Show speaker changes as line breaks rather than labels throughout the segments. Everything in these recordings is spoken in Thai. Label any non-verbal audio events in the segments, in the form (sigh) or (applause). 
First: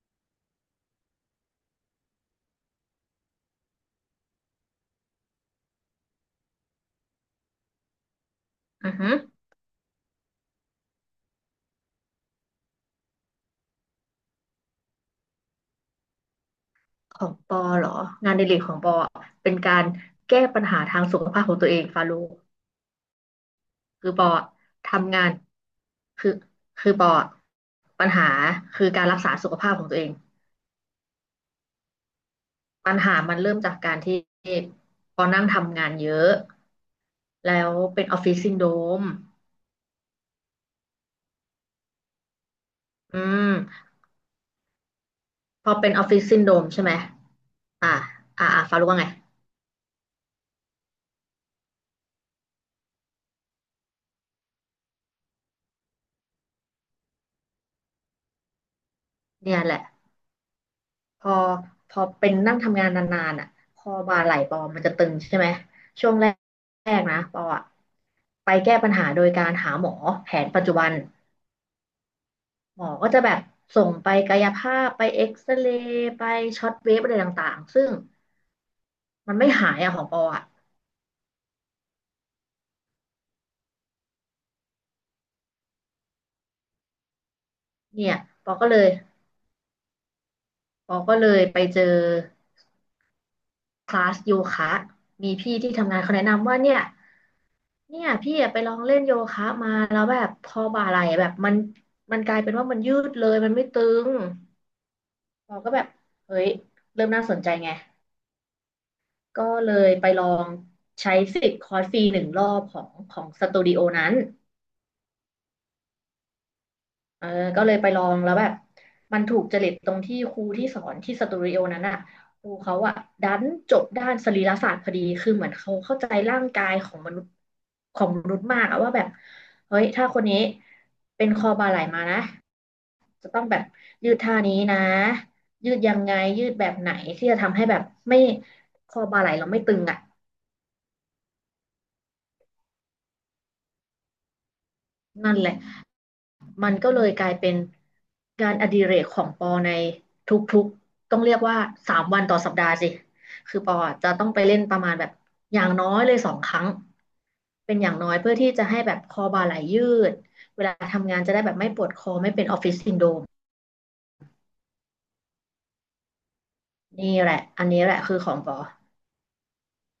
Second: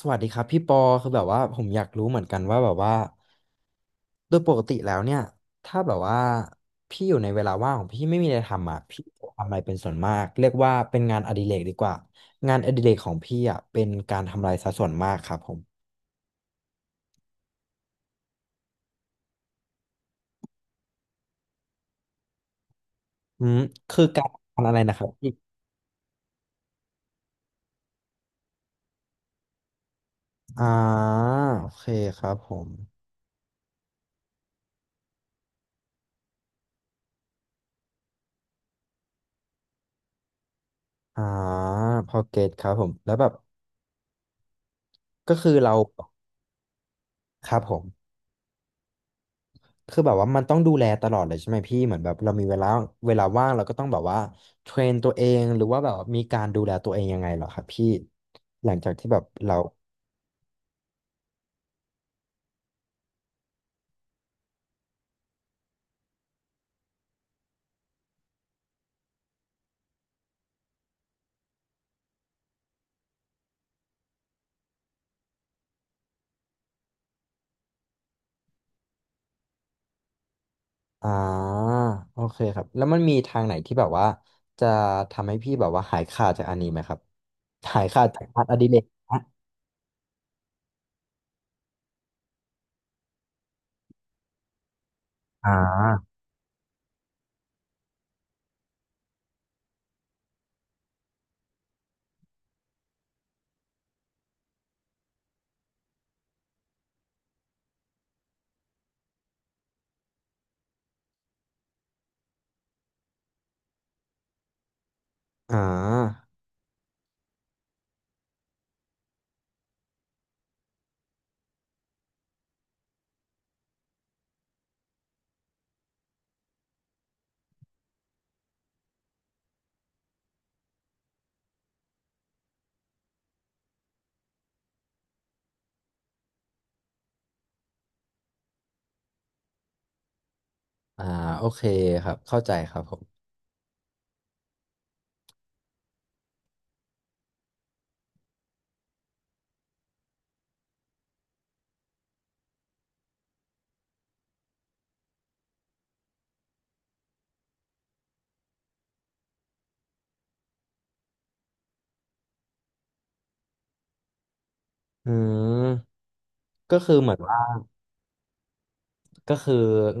สวัสดีครับพี่ปอคือแบบว่าผมอยากรู้เหมือนกันว่าแบบว่าโดยปกติแล้วเนี่ยถ้าแบบว่าพี่อยู่ในเวลาว่างของพี่ไม่มีอะไรทำอ่ะ
อือ
พี่
ฮึ
ทำอะไรเป็นส่วนมากเรียกว่าเป็นงานอดิเรกดีกว่างานอดิเรกของพี่อ่ะเป็นการทำลายซะส่วนมากครับผม
ของปอเหรอ งานอดิเรกของปออะเป็นการแก้ปัญหาทางสุขภาพของตัวเองฟาโล
อืมคือ
คือป
กา
อ
ร
อะ
ทำอะไรนะครับ
ทำงา
พี่
นคือคือปออะปัญหาคือการรักษาสุขภาพของตัวเอง
อ่าโอเคครับผม
ปัญหามันเริ่มจากการที่ปอนั่งทำงานเยอะ แล้วเป็นออฟฟิศซินโดรม
อ่าพอเก็ตครับผมแล้ว
อื
แบบ
ม
ก็คือ
พอ
เรา
เป็นออฟฟิศซินโดรมใช่ไหม
ครับผม
อ่าฟาโลว่าไง
คือแบบว่ามันต้องดูแลตลอดเลยใช่ไหมพี่เหมือนแบบเรามีเวลาเวลาว่างเราก็ต้องแบบว่าเทรนตัวเองหรือว่าแบบว่ามีการดูแลตัวเองยังไงเหรอครับพี่หลังจากที่แบบเรา
เนี่ยแหละ พอพอเป็นนั่งทำงานนานๆอ่ะคอบ่าไหล่ปอมันจะตึงใช่ไหมช่วงแรกๆนะปออ่ะไปแก้ปัญหาโดยการหาหมอแผนปัจจุบันหมอก็จะแบบส่งไปกายภาพไปเอ็กซเรย์ไปช็อตเวฟอะไรต่างๆซึ่งมันไม่หายอะของปออ่ะ
อ่าโอเคครับแล้วมันมีทางไหนที่แบบว่าจะทำให้พี่แบบว่าหายขาดจากอันนี้ไหมครับหายขาด
เนี่ย
จากงาน
ป
อ
อ
ดิ
ก็
เร
เล
ก
ย
นะ
ไปเจอคลาสโยคะมี
อ่
พี่ที่ทำงานเขา
า
แนะนำว่าเนี่ย เนี่ยพี่อะไปลองเล่นโยคะมาแล้วแบบพอบ่าไหล่แบบมันมันกลายเป็นว่ามันยืดเลยมันไม่ตึงเราก็แบบเฮ้ยเริ่มน่าสนใจไงก็เลยไปลองใช้สิทธิ์คอร์สฟรีหนึ่งรอบของสตูดิโอนั้น
อ่า
เออก็เลยไปลองแล้วแบบมันถูกจริตตรงที่ครูที่สอนที่สตูดิโอนั้นอ่ะครูเขาอ่ะดันจบด้านสรีรศาสตร์พอดีคือเหมือนเขาเข้าใจร่างกายของมนุษย์มากอะว่าแบบเฮ้ยถ้าคนนี้เป็นคอบ่าไหล่มานะจะต้องแบบยืดท่านี้นะยืดยังไงยืดแบบไหนที่จะทำให้แบบไม่คอบ่าไหล่เราไม่ตึงอ่ะ
อ่าโอเคครับเข้าใจครับผม
นั่นแหละ มันก็เลยกลายเป็นงานอดิเรกของปอในทุกๆต้องเรียกว่าสามวันต่อสัปดาห์สิคือปออจะต้องไปเล่นประมาณแบบอย่างน้อยเลยสองครั้งเป็นอย่างน้อยเพื่อที่จะให้แบบคอบ่าไหลยืดเวลาทำงานจะได้แบบไม่ปวดคอไม่เป็นออฟฟิศซินโดรม
อืมก็คือ
นี่
เหมือน
แหละ
ว่า
อันนี้แหละคือของปอ
ก็คือ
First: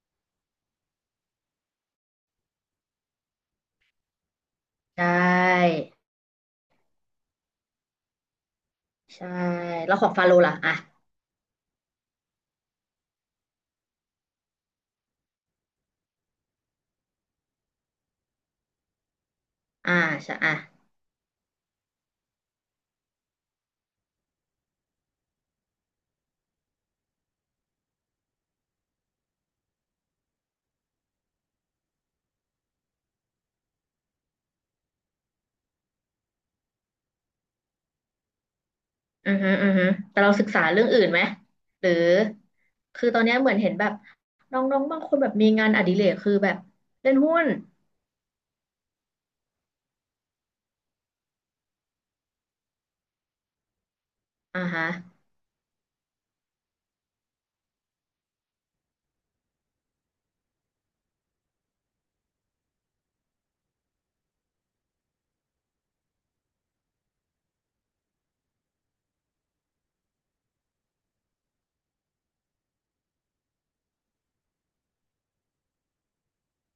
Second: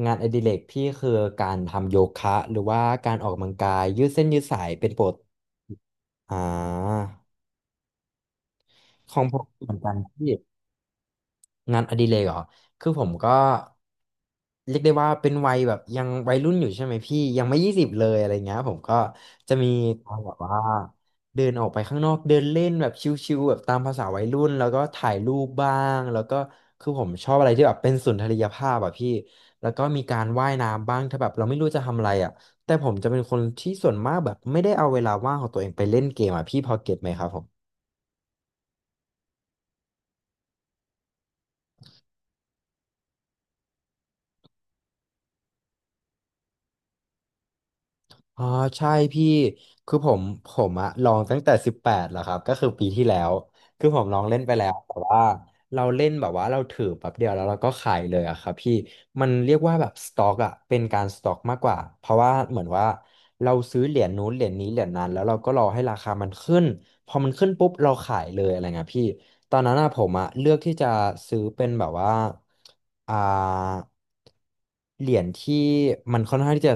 งานอดิเรกพี่คือการทำโยคะหรือว่าการออกกำลังกายยืดเส้นยืดสายเป็น
ใช
ปกติ
่
อ่าของ
ใช่
ผมเหมือนกั
แล้
น
วของฟา
พี่
โลล่ะอ่ะ
งานอดิเรกเหรอคือผมก็เรียกได้ว่าเป็นวัยแบบยังวัยรุ่นอยู่ใช่ไหมพี่ยังไม่20เลยอะไรเงี้ยผมก็จะมี
อ่า
การแบ
ใช่
บ
อ่ะ
ว่าเดินออกไปข้างนอกเดินเล่นแบบชิวๆแบบตามภาษาวัยรุ่นแล้วก็ถ่ายรูปบ้างแล้วก็คือผมชอบอะไรที่แบบเป็นสุนทรียภาพอะพี่แล้วก็มีการว่ายน้ำบ้างถ้าแบบเราไม่รู้จะทำอะไรอะแต่ผมจะเป็นคนที่ส่วนมากแบบไม่ได้เอาเวลาว่างของตัวเองไปเล่นเกมอะพี่พอเก็ตไหมครับผม
อือฮึอือฮึแต่เราศึกษาเรื่องอื่นไหมหรือคือตอนเนี้ยเหมือนเห็นแบบน้องๆบางคนแบบมีงานอดิเรกคือแบบเล่นหุ้น
อ๋อใช่พี่คือผมอะลองตั้งแต่สิบแปดแล้วครับก็คือปีที่แล้วคือผมลองเล่นไป
อ่า
แล้ว
ฮะ
แต่ว่าเราเล่นแบบว่าเราถือแป๊บเดียวแล้วเราก็ขายเลยอะครับพี่มันเรียกว่าแบบสต็อกอะเป็นการสต็อกมากกว่าเพราะว่าเหมือนว่าเราซื้อเหรียญนู้นเหรียญนี้เหรียญนั้นแล้วเราก็รอให้ราคามันขึ้นพอมันขึ้นปุ๊บเราขายเลยอะไรเงี้ยพี่ ตอนนั้นอะผมอะเลือกที่จะซื้อเป็นแบบว่าอ่าเหรียญที่มันค่อนข้างที่จะ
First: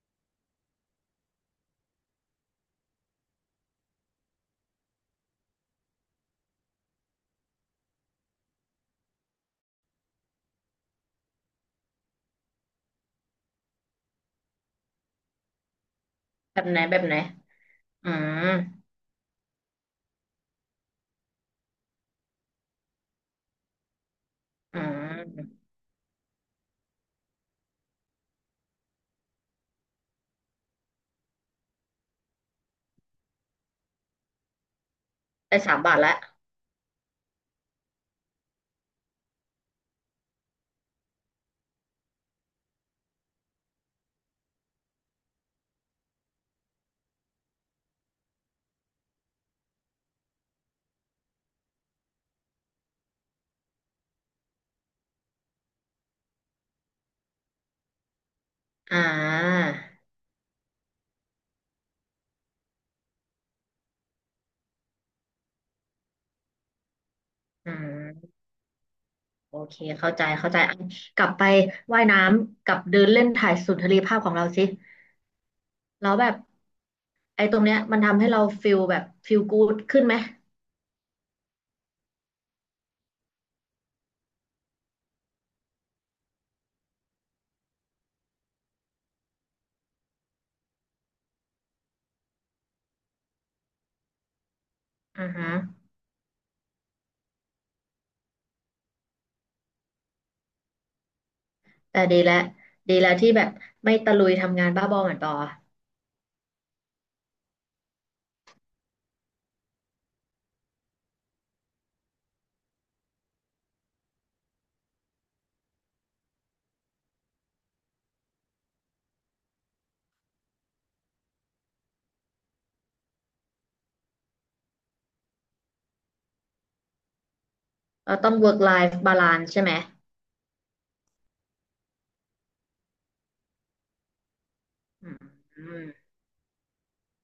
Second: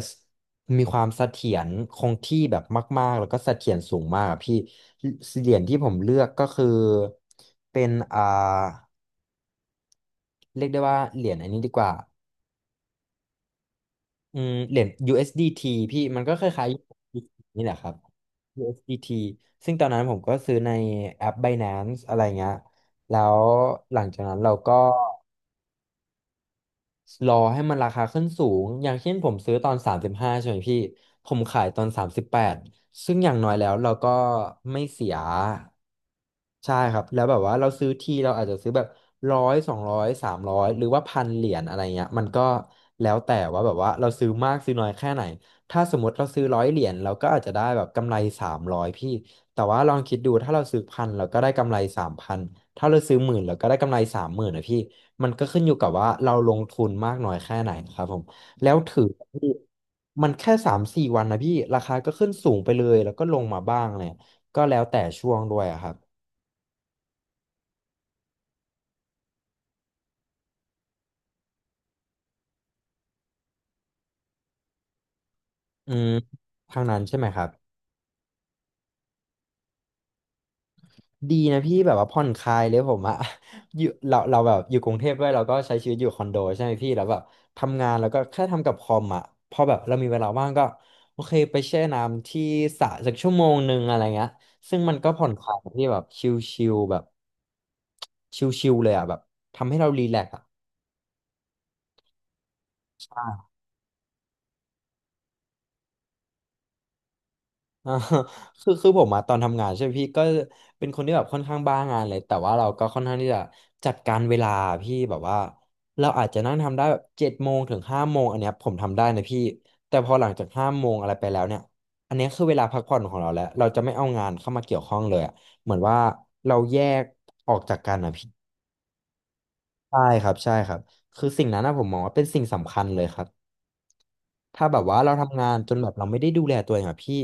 มีความเสถียรคงที่แบบมากๆแล้วก็เสถียรสูงมากอะพี่เหรียญที่ผมเลือกก็คือเป็นเรียกได้ว่าเหรียญอันนี้ดีกว่าอืมเหรียญ USDT พี่มันก็ค
แบ
ล้า
บ
ย
ไหนแบบไห
ๆ
น
USDT นี่แหละครับ
อืม
USDT ซึ่งตอนนั้นผมก็ซื้อในแอป Binance อะไรเงี้ยแล้วหลังจากนั้นเราก็
อืม
รอให้มันราคาขึ้นสูงอย่างเช่นผมซื้อตอน35ใช่ไหมพี่ผมขายตอน38ซึ่งอย่างน้อยแล้วเราก็ไม่เสีย
ได้สามบาทและ
ใช่ครับแล้วแบบว่าเราซื้อทีเราอาจจะซื้อแบบร้อย200สามร้อยหรือว่าพันเหรียญอะไรเงี้ยมันก็แล้วแต่ว่าแบบว่าเราซื้อมากซื้อน้อยแค่ไหนถ้าสมมติเราซื้อ100 เหรียญเราก็อาจจะได้แบบกำไรสามร้อยพี่แต่ว่าลองคิดดูถ้าเราซื้อพันเราก็ได้กำไร3,000ถ้าเราซื้อหมื่นเราก็ได้กำไร30,000นะพี่ มันก็ขึ้นอยู่กับว่าเราลงทุนมากน้อยแค่ไหนครับผมแล้ว
อ่
ถือที่
า
มันแค่สามสี่วันนะพี่ราคาก็ขึ้นสูงไปเลยแล้วก็ลงมาบ้างเลยก็แล้วแต่ช่วงด้วยอะครับ
อืมโอเคเข้าใจเข้าใจอ่ะกลับไปว่ายน้ำกับเดินเล่นถ่ายสุนทรีภาพของเราสิ
อืม
แล้วแบบ
ทางนั้นใช่ไหมค
ไอ้
รับ
ตรงเนี้ยมันทำให้เราฟิลแบบฟิลกู๊ดขึ้นไหม
ดีนะพี่แบบว่าผ่อนคลายเลยผมอะ (laughs) อยู่เราแบบอยู่กรุงเทพด้วยเราก็ใช้ชีวิตอยู่คอนโดใช่ไหมพี่แล้วแบบทำงานแล้วก็แค่ทำกับคอมอะพอแบบเรามีเวลาว่างก็โอเคไปแช่น้ำที่สระสักชั่วโมงหนึ่งอะไรเงี้ยซึ่งมันก็ผ่
อื
อ
อ
นค
ฮึ
ลายที่แบบชิลๆแบบชิลๆเลยอะแบบทำให้เรารีแลกซ์อะ
แต่ดีแล้วดีแล้วที่แบบไม่ตะลุยทำงานบ้าบอเหมือนปอ
อ่า (laughs) คือผมมาตอนทำงานใช่ไหมพี่ก็เป็นคนที่แบบค่อนข้างบ้างานเลยแต่ว่าเราก็ค่อนข้างที่จะจัดการเวลาพี่แบบว่าเราอาจจะนั่งทำได้แบบ7 โมงถึง 5 โมงอันเนี้ยผมทำได้นะพี่แต่พอหลังจากห้าโมงอะไรไปแล้วเนี่ยอันเนี้ยคือเวลาพักผ่อนของเราแล้วเราจะไม่เอางานเข้ามาเกี่ยวข้องเลยอะเหมือนว่าเราแยกออกจากกันนะ
เรา
พี่
ต้อง work life balance ใช่ไหม
ใช่ครับใช่ครับคือสิ่งนั้นนะผมมองว่าเป็นสิ่งสำคัญเลยครับ ถ้าแบบว่า
อื
เรา
ม
ทำงาน
อื
จนแบ
ม
บเราไม่ได้ดูแลตัวเองอะพี่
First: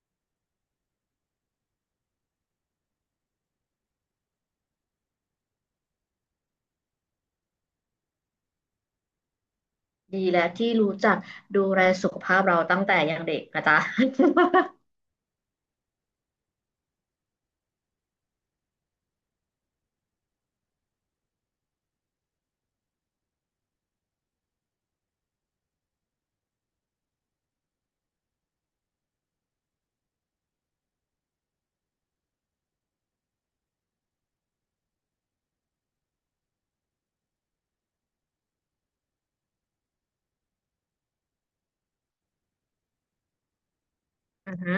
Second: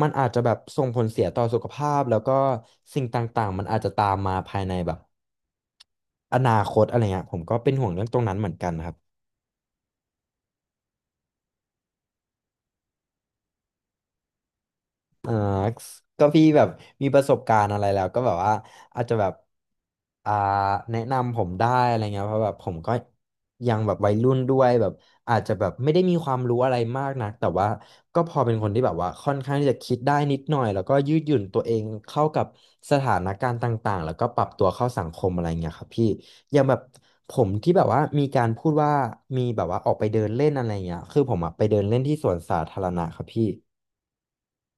มันอาจจะแบบส่งผลเสียต่อสุขภาพแล้วก็สิ่งต่างๆมันอาจจะตามมาภายในแบบอนาคตอะไรเงี้ยผมก็เป็นห่วงเรื่องตรงนั้นเหมือนกันครับ
ดีแล้วที่รู้จักดูแลสุขภาพเราตั้งแต่ยังเด็กนะจ๊ะ
ก็พี่แบบมีประสบการณ์อะไรแล้วก็แบบว่าอาจจะแบบอ่าแนะนำผมได้อะไรเงี้ยเพราะแบบผมก็ยังแบบวัยรุ่นด้วยแบบอาจจะแบบไม่ได้มีความรู้อะไรมากนักแต่ว่าก็พอเป็นคนที่แบบว่าค่อนข้างที่จะคิดได้นิดหน่อยแล้วก็ยืดหยุ่นตัวเองเข้ากับสถานการณ์ต่างๆแล้วก็ปรับตัวเข้าสังคมอะไรเงี้ยครับพี่อย่างแบบผมที่แบบว่ามีการพูดว่ามีแบบว่าออกไปเดินเล่นอะไรเงี้ยคือผมอะไปเดินเล่นที่สวนสาธารณะครับพี่
(laughs) อือฮึ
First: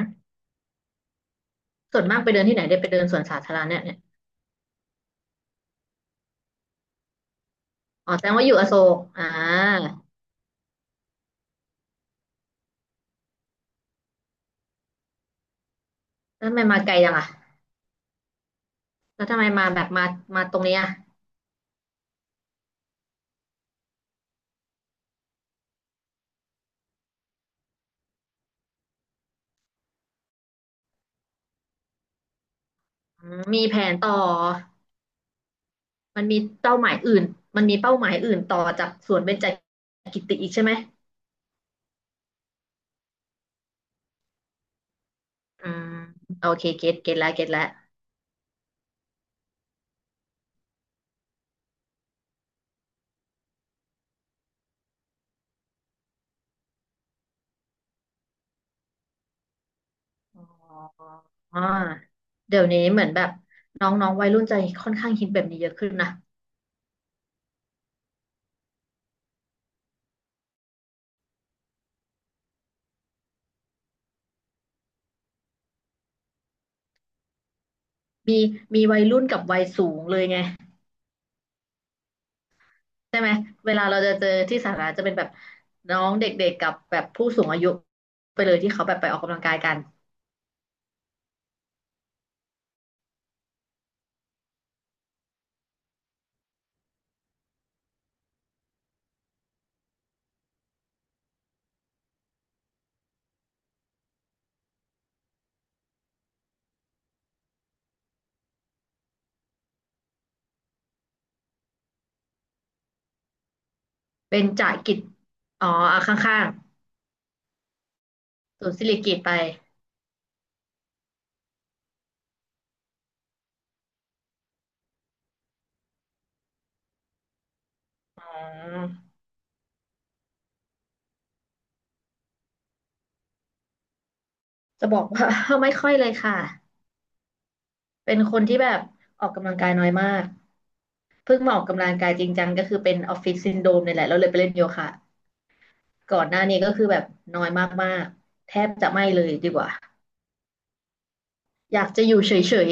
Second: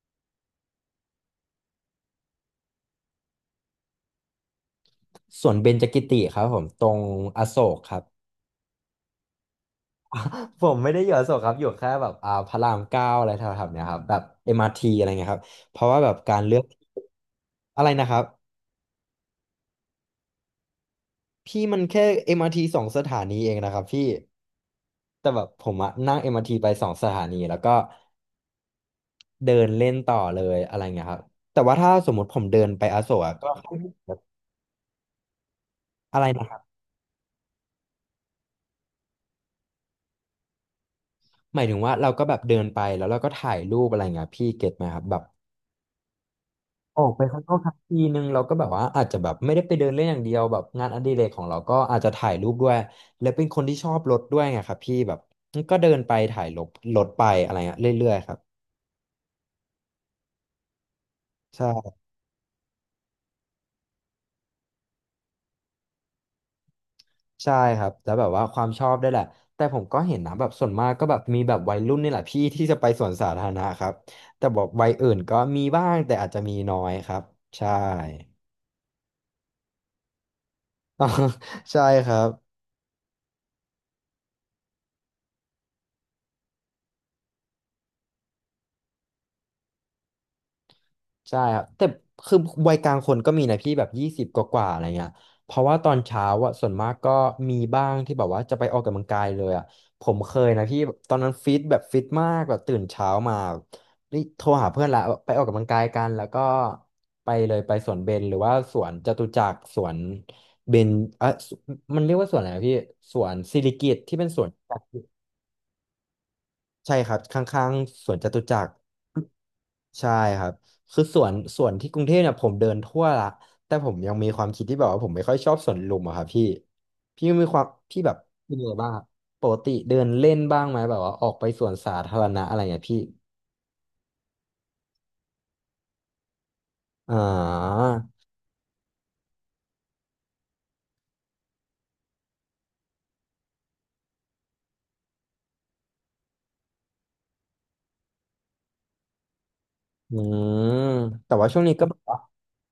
ส่วนมากไปเดินที่ไหนได้ไปเดินสวนสาธารณะเนี่ยนี่
สวนเบญจกิติครับผมตรงอโศกครับ
อ๋อแสดงว่าอยู่อโศกอ่า
ผมไม่ได้อยู่อโศกครับอยู่แค่แบบพระรามเก้าอะไรแถวๆเนี้ยครับแบบเอ็มอาร์ทีอะไรเงี้ยครับเพราะว่าแบบการ
แล้วทำ
เลื
ไม
อก
มาไกลจังอ่ะ
อะไรนะครับ
แล้วทำไมมาแบบมามาตรงเนี้ย
พี่มันแค่เอ็มอาร์ทีสองสถานีเองนะครับพี่แต่แบบผมอะนั่งเอ็มอาร์ทีไปสองสถานีแล้วก็เดินเล่นต่อเลยอะไรเงี้ยครับแต่ว่าถ้าสมมติผมเดินไปอโศก
อื
อะ
มมีแผนต่
ก็
อ
อะ
มั
ไร
นมี
นะครับ
เป้าหมายอื่นมันมีเป้าหมายอื่นต่อจากสวนเบญจกิติอีกใช่ไหม
หมายถึงว่าเราก็แบบเดินไปแล้วเราก็ถ่ายรูปอะไรเงี้ยพี่เก็ตไหมครับแบบ
อืมโอเคเก็ต
ออก
เก็ต
ไป
แล้ว
ข้าง
เก็ต
นอก
แล้ว
ทักทีนึงเราก็แบบว่าอาจจะแบบไม่ได้ไปเดินเล่นอย่างเดียวแบบงานอดิเรกของเราก็อาจจะถ่ายรูปด้วยและเป็นคนที่ชอบรถด้วยไงครับพี่แบบก็เดินไปถ่ายรถไปอะไรเงี้ยเรื่อยๆครับ
อ๋อ
ใช่
เดี๋ยวนี้เหมือนแบบน้องๆวัยรุ่นจะค่อนข้างฮิตแบบนี้เยอะขึ้นนะ
ใช่ครับแล้วแบบว่าความชอบได้วยแหละแต่ผมก็เห็นนะแบบส่วนมากก็แบบมีแบบวัยรุ่นนี่แหละพี่ที่จะไปสวนสาธารณะครับแต่บอกวัยอื่นก็มีบ้างแต่อาจจะมีน้อยครับใช่
มีมีวัยรุ่นกับวัยสูงเลยไง
(laughs) ใช่ครับ
ใช่ไหมเวลาเราจะเจอที่สาธารณะจะเป็นแบบน้องเด็กๆกับแบบผู้สูงอายุไปเลยที่เขาแบบไปออกกำลังกายกัน
ใช่ครับแต่คือวัยกลางคนก็มีนะพี่แบบยี่สิบกว่าๆอะไรเงี้ยเพราะว่าตอนเช้าอะส่วนมากก็มีบ้างที่แบบว่าจะไปออกกำลังกายเลยอะผมเคยนะพี่ตอนนั้นฟิตแบบฟิตมากแบบตื่นเช้ามานี่โทรหาเพื่อนละไปออกกำลังกายกันแล้วก็ไปเลยไปสวนเบญหรือว่าสวนจตุจักรสวนเบญเอ่ะมันเรียกว่าสวนอะไรนะพี่สวนสิริกิติ์ที่เป็นส
เป็น
วนจตุ
จะ
จัก
กิจ
ร
อ๋ออ่ะข้าง
ใช่ครับข้างๆสวนจตุจั
ๆศู
กร
นย์สิริกิติ์ไป
ใช่ครับคือสวนที่กรุงเทพเนี่ยผมเดินทั่วละแต่ผมยังมีความคิดที่แบบว่าผมไม่ค่อยชอบสวนลุมอะครับพี่พี่มีความพี่แบบ
อ๋อ
เป็นยังไงบ้างครับปกติเดินเล่นบ้างไหมแบบว่าออกไปสวนสาธารณะอะไรเงี้ยพี่
จะบอกว่า (laughs) ไม่ค่อยเลยค่ะ
อ่า
เป็นคนที่แบบออกกำลังกายน้อยมากเพิ่งมาออกกำลังกายจริงจังก็คือเป็นออฟฟิศซินโดรมเนี่ยแหละเราเลยไปเล่นโยคะ ก่อนหน้านี้ก็คือแบบน้อยมากๆแทบจะไม่เลยดีกว่า
อืมแต่ว่าช่วงนี้
อ
ก็
ยาก
แบบ
จะอ
ว่า
ยู่เฉย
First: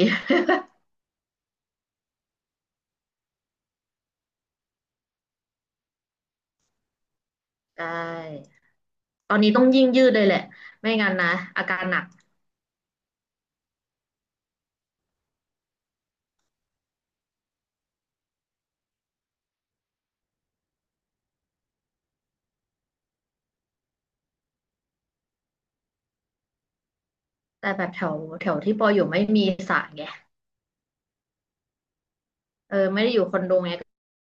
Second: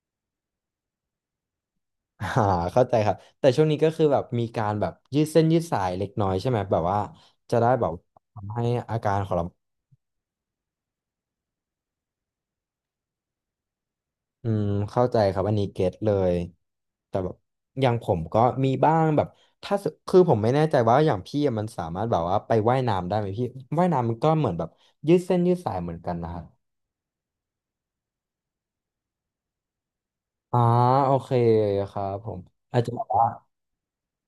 (laughs) อ่าเข้าใจครับแต่ช่วงนี้ก็คือแบบมีการแบบยืดเส้นยืดสายเล็กน้อยใช่ไหมแบบว่าจะได้
ๆ (laughs) ได
แบบ
้
ทำให้อาการข
ต
อง
อน
เรา
นี้ต้องยิ่งยืดเลยแหละไม่งั้นนะอาการหนัก
อืมเข้าใจครับอันนี้เก็ตเลยแต่แบบอย่างผมก็มีบ้างแบบถ้าสคือผมไม่แน่ใจว่าอย่างพี่อะมันสามารถแบบว่าไปว่ายน้ำได้ไหมพี่ว่ายน้ำมันก็เหมือนแบบยืดเส้นยืดสายเหมือนกันนะครับ
แต่แบบแถวแถวที่ปออยู่ไม่มีสระไง
อ่าโอเคครับผม
เออ
อาจจะ
ไม่
แบบ
ได้อยู่
ว่า
คอนโดไง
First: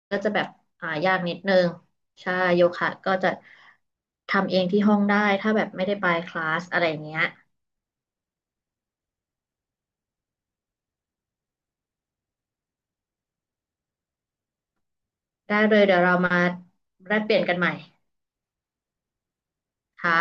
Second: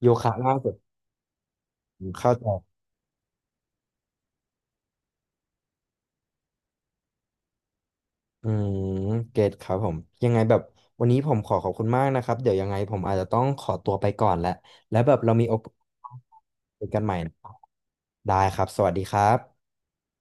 โย
ก็จะ
คะ
แบบ
ง่ายสุด
อ่ายากนิดนึง
ผมเข้า
ใช่
ใจ
โยคะก็จะทำเองที่ห้องได้ถ้าแบบไม่ได้ไปคลาสอะไรอย่างเงี้ย
อืมเกตครับผมยังไงแบบวันนี้ผมขอขอบคุณมากนะครับเดี๋ยวยังไงผมอาจจะต้องขอตัวไปก่อนแหละแล้วแบบเรามีโอ
ได้
กา
เลยเดี๋ยวเรา
ส
มา
คุยกันให
แล
ม่
กเป
นะ
ลี่ย
ค
น
รั
กั
บ
นใหม่
ได้ครับสวัสดีครับ
ค่ะ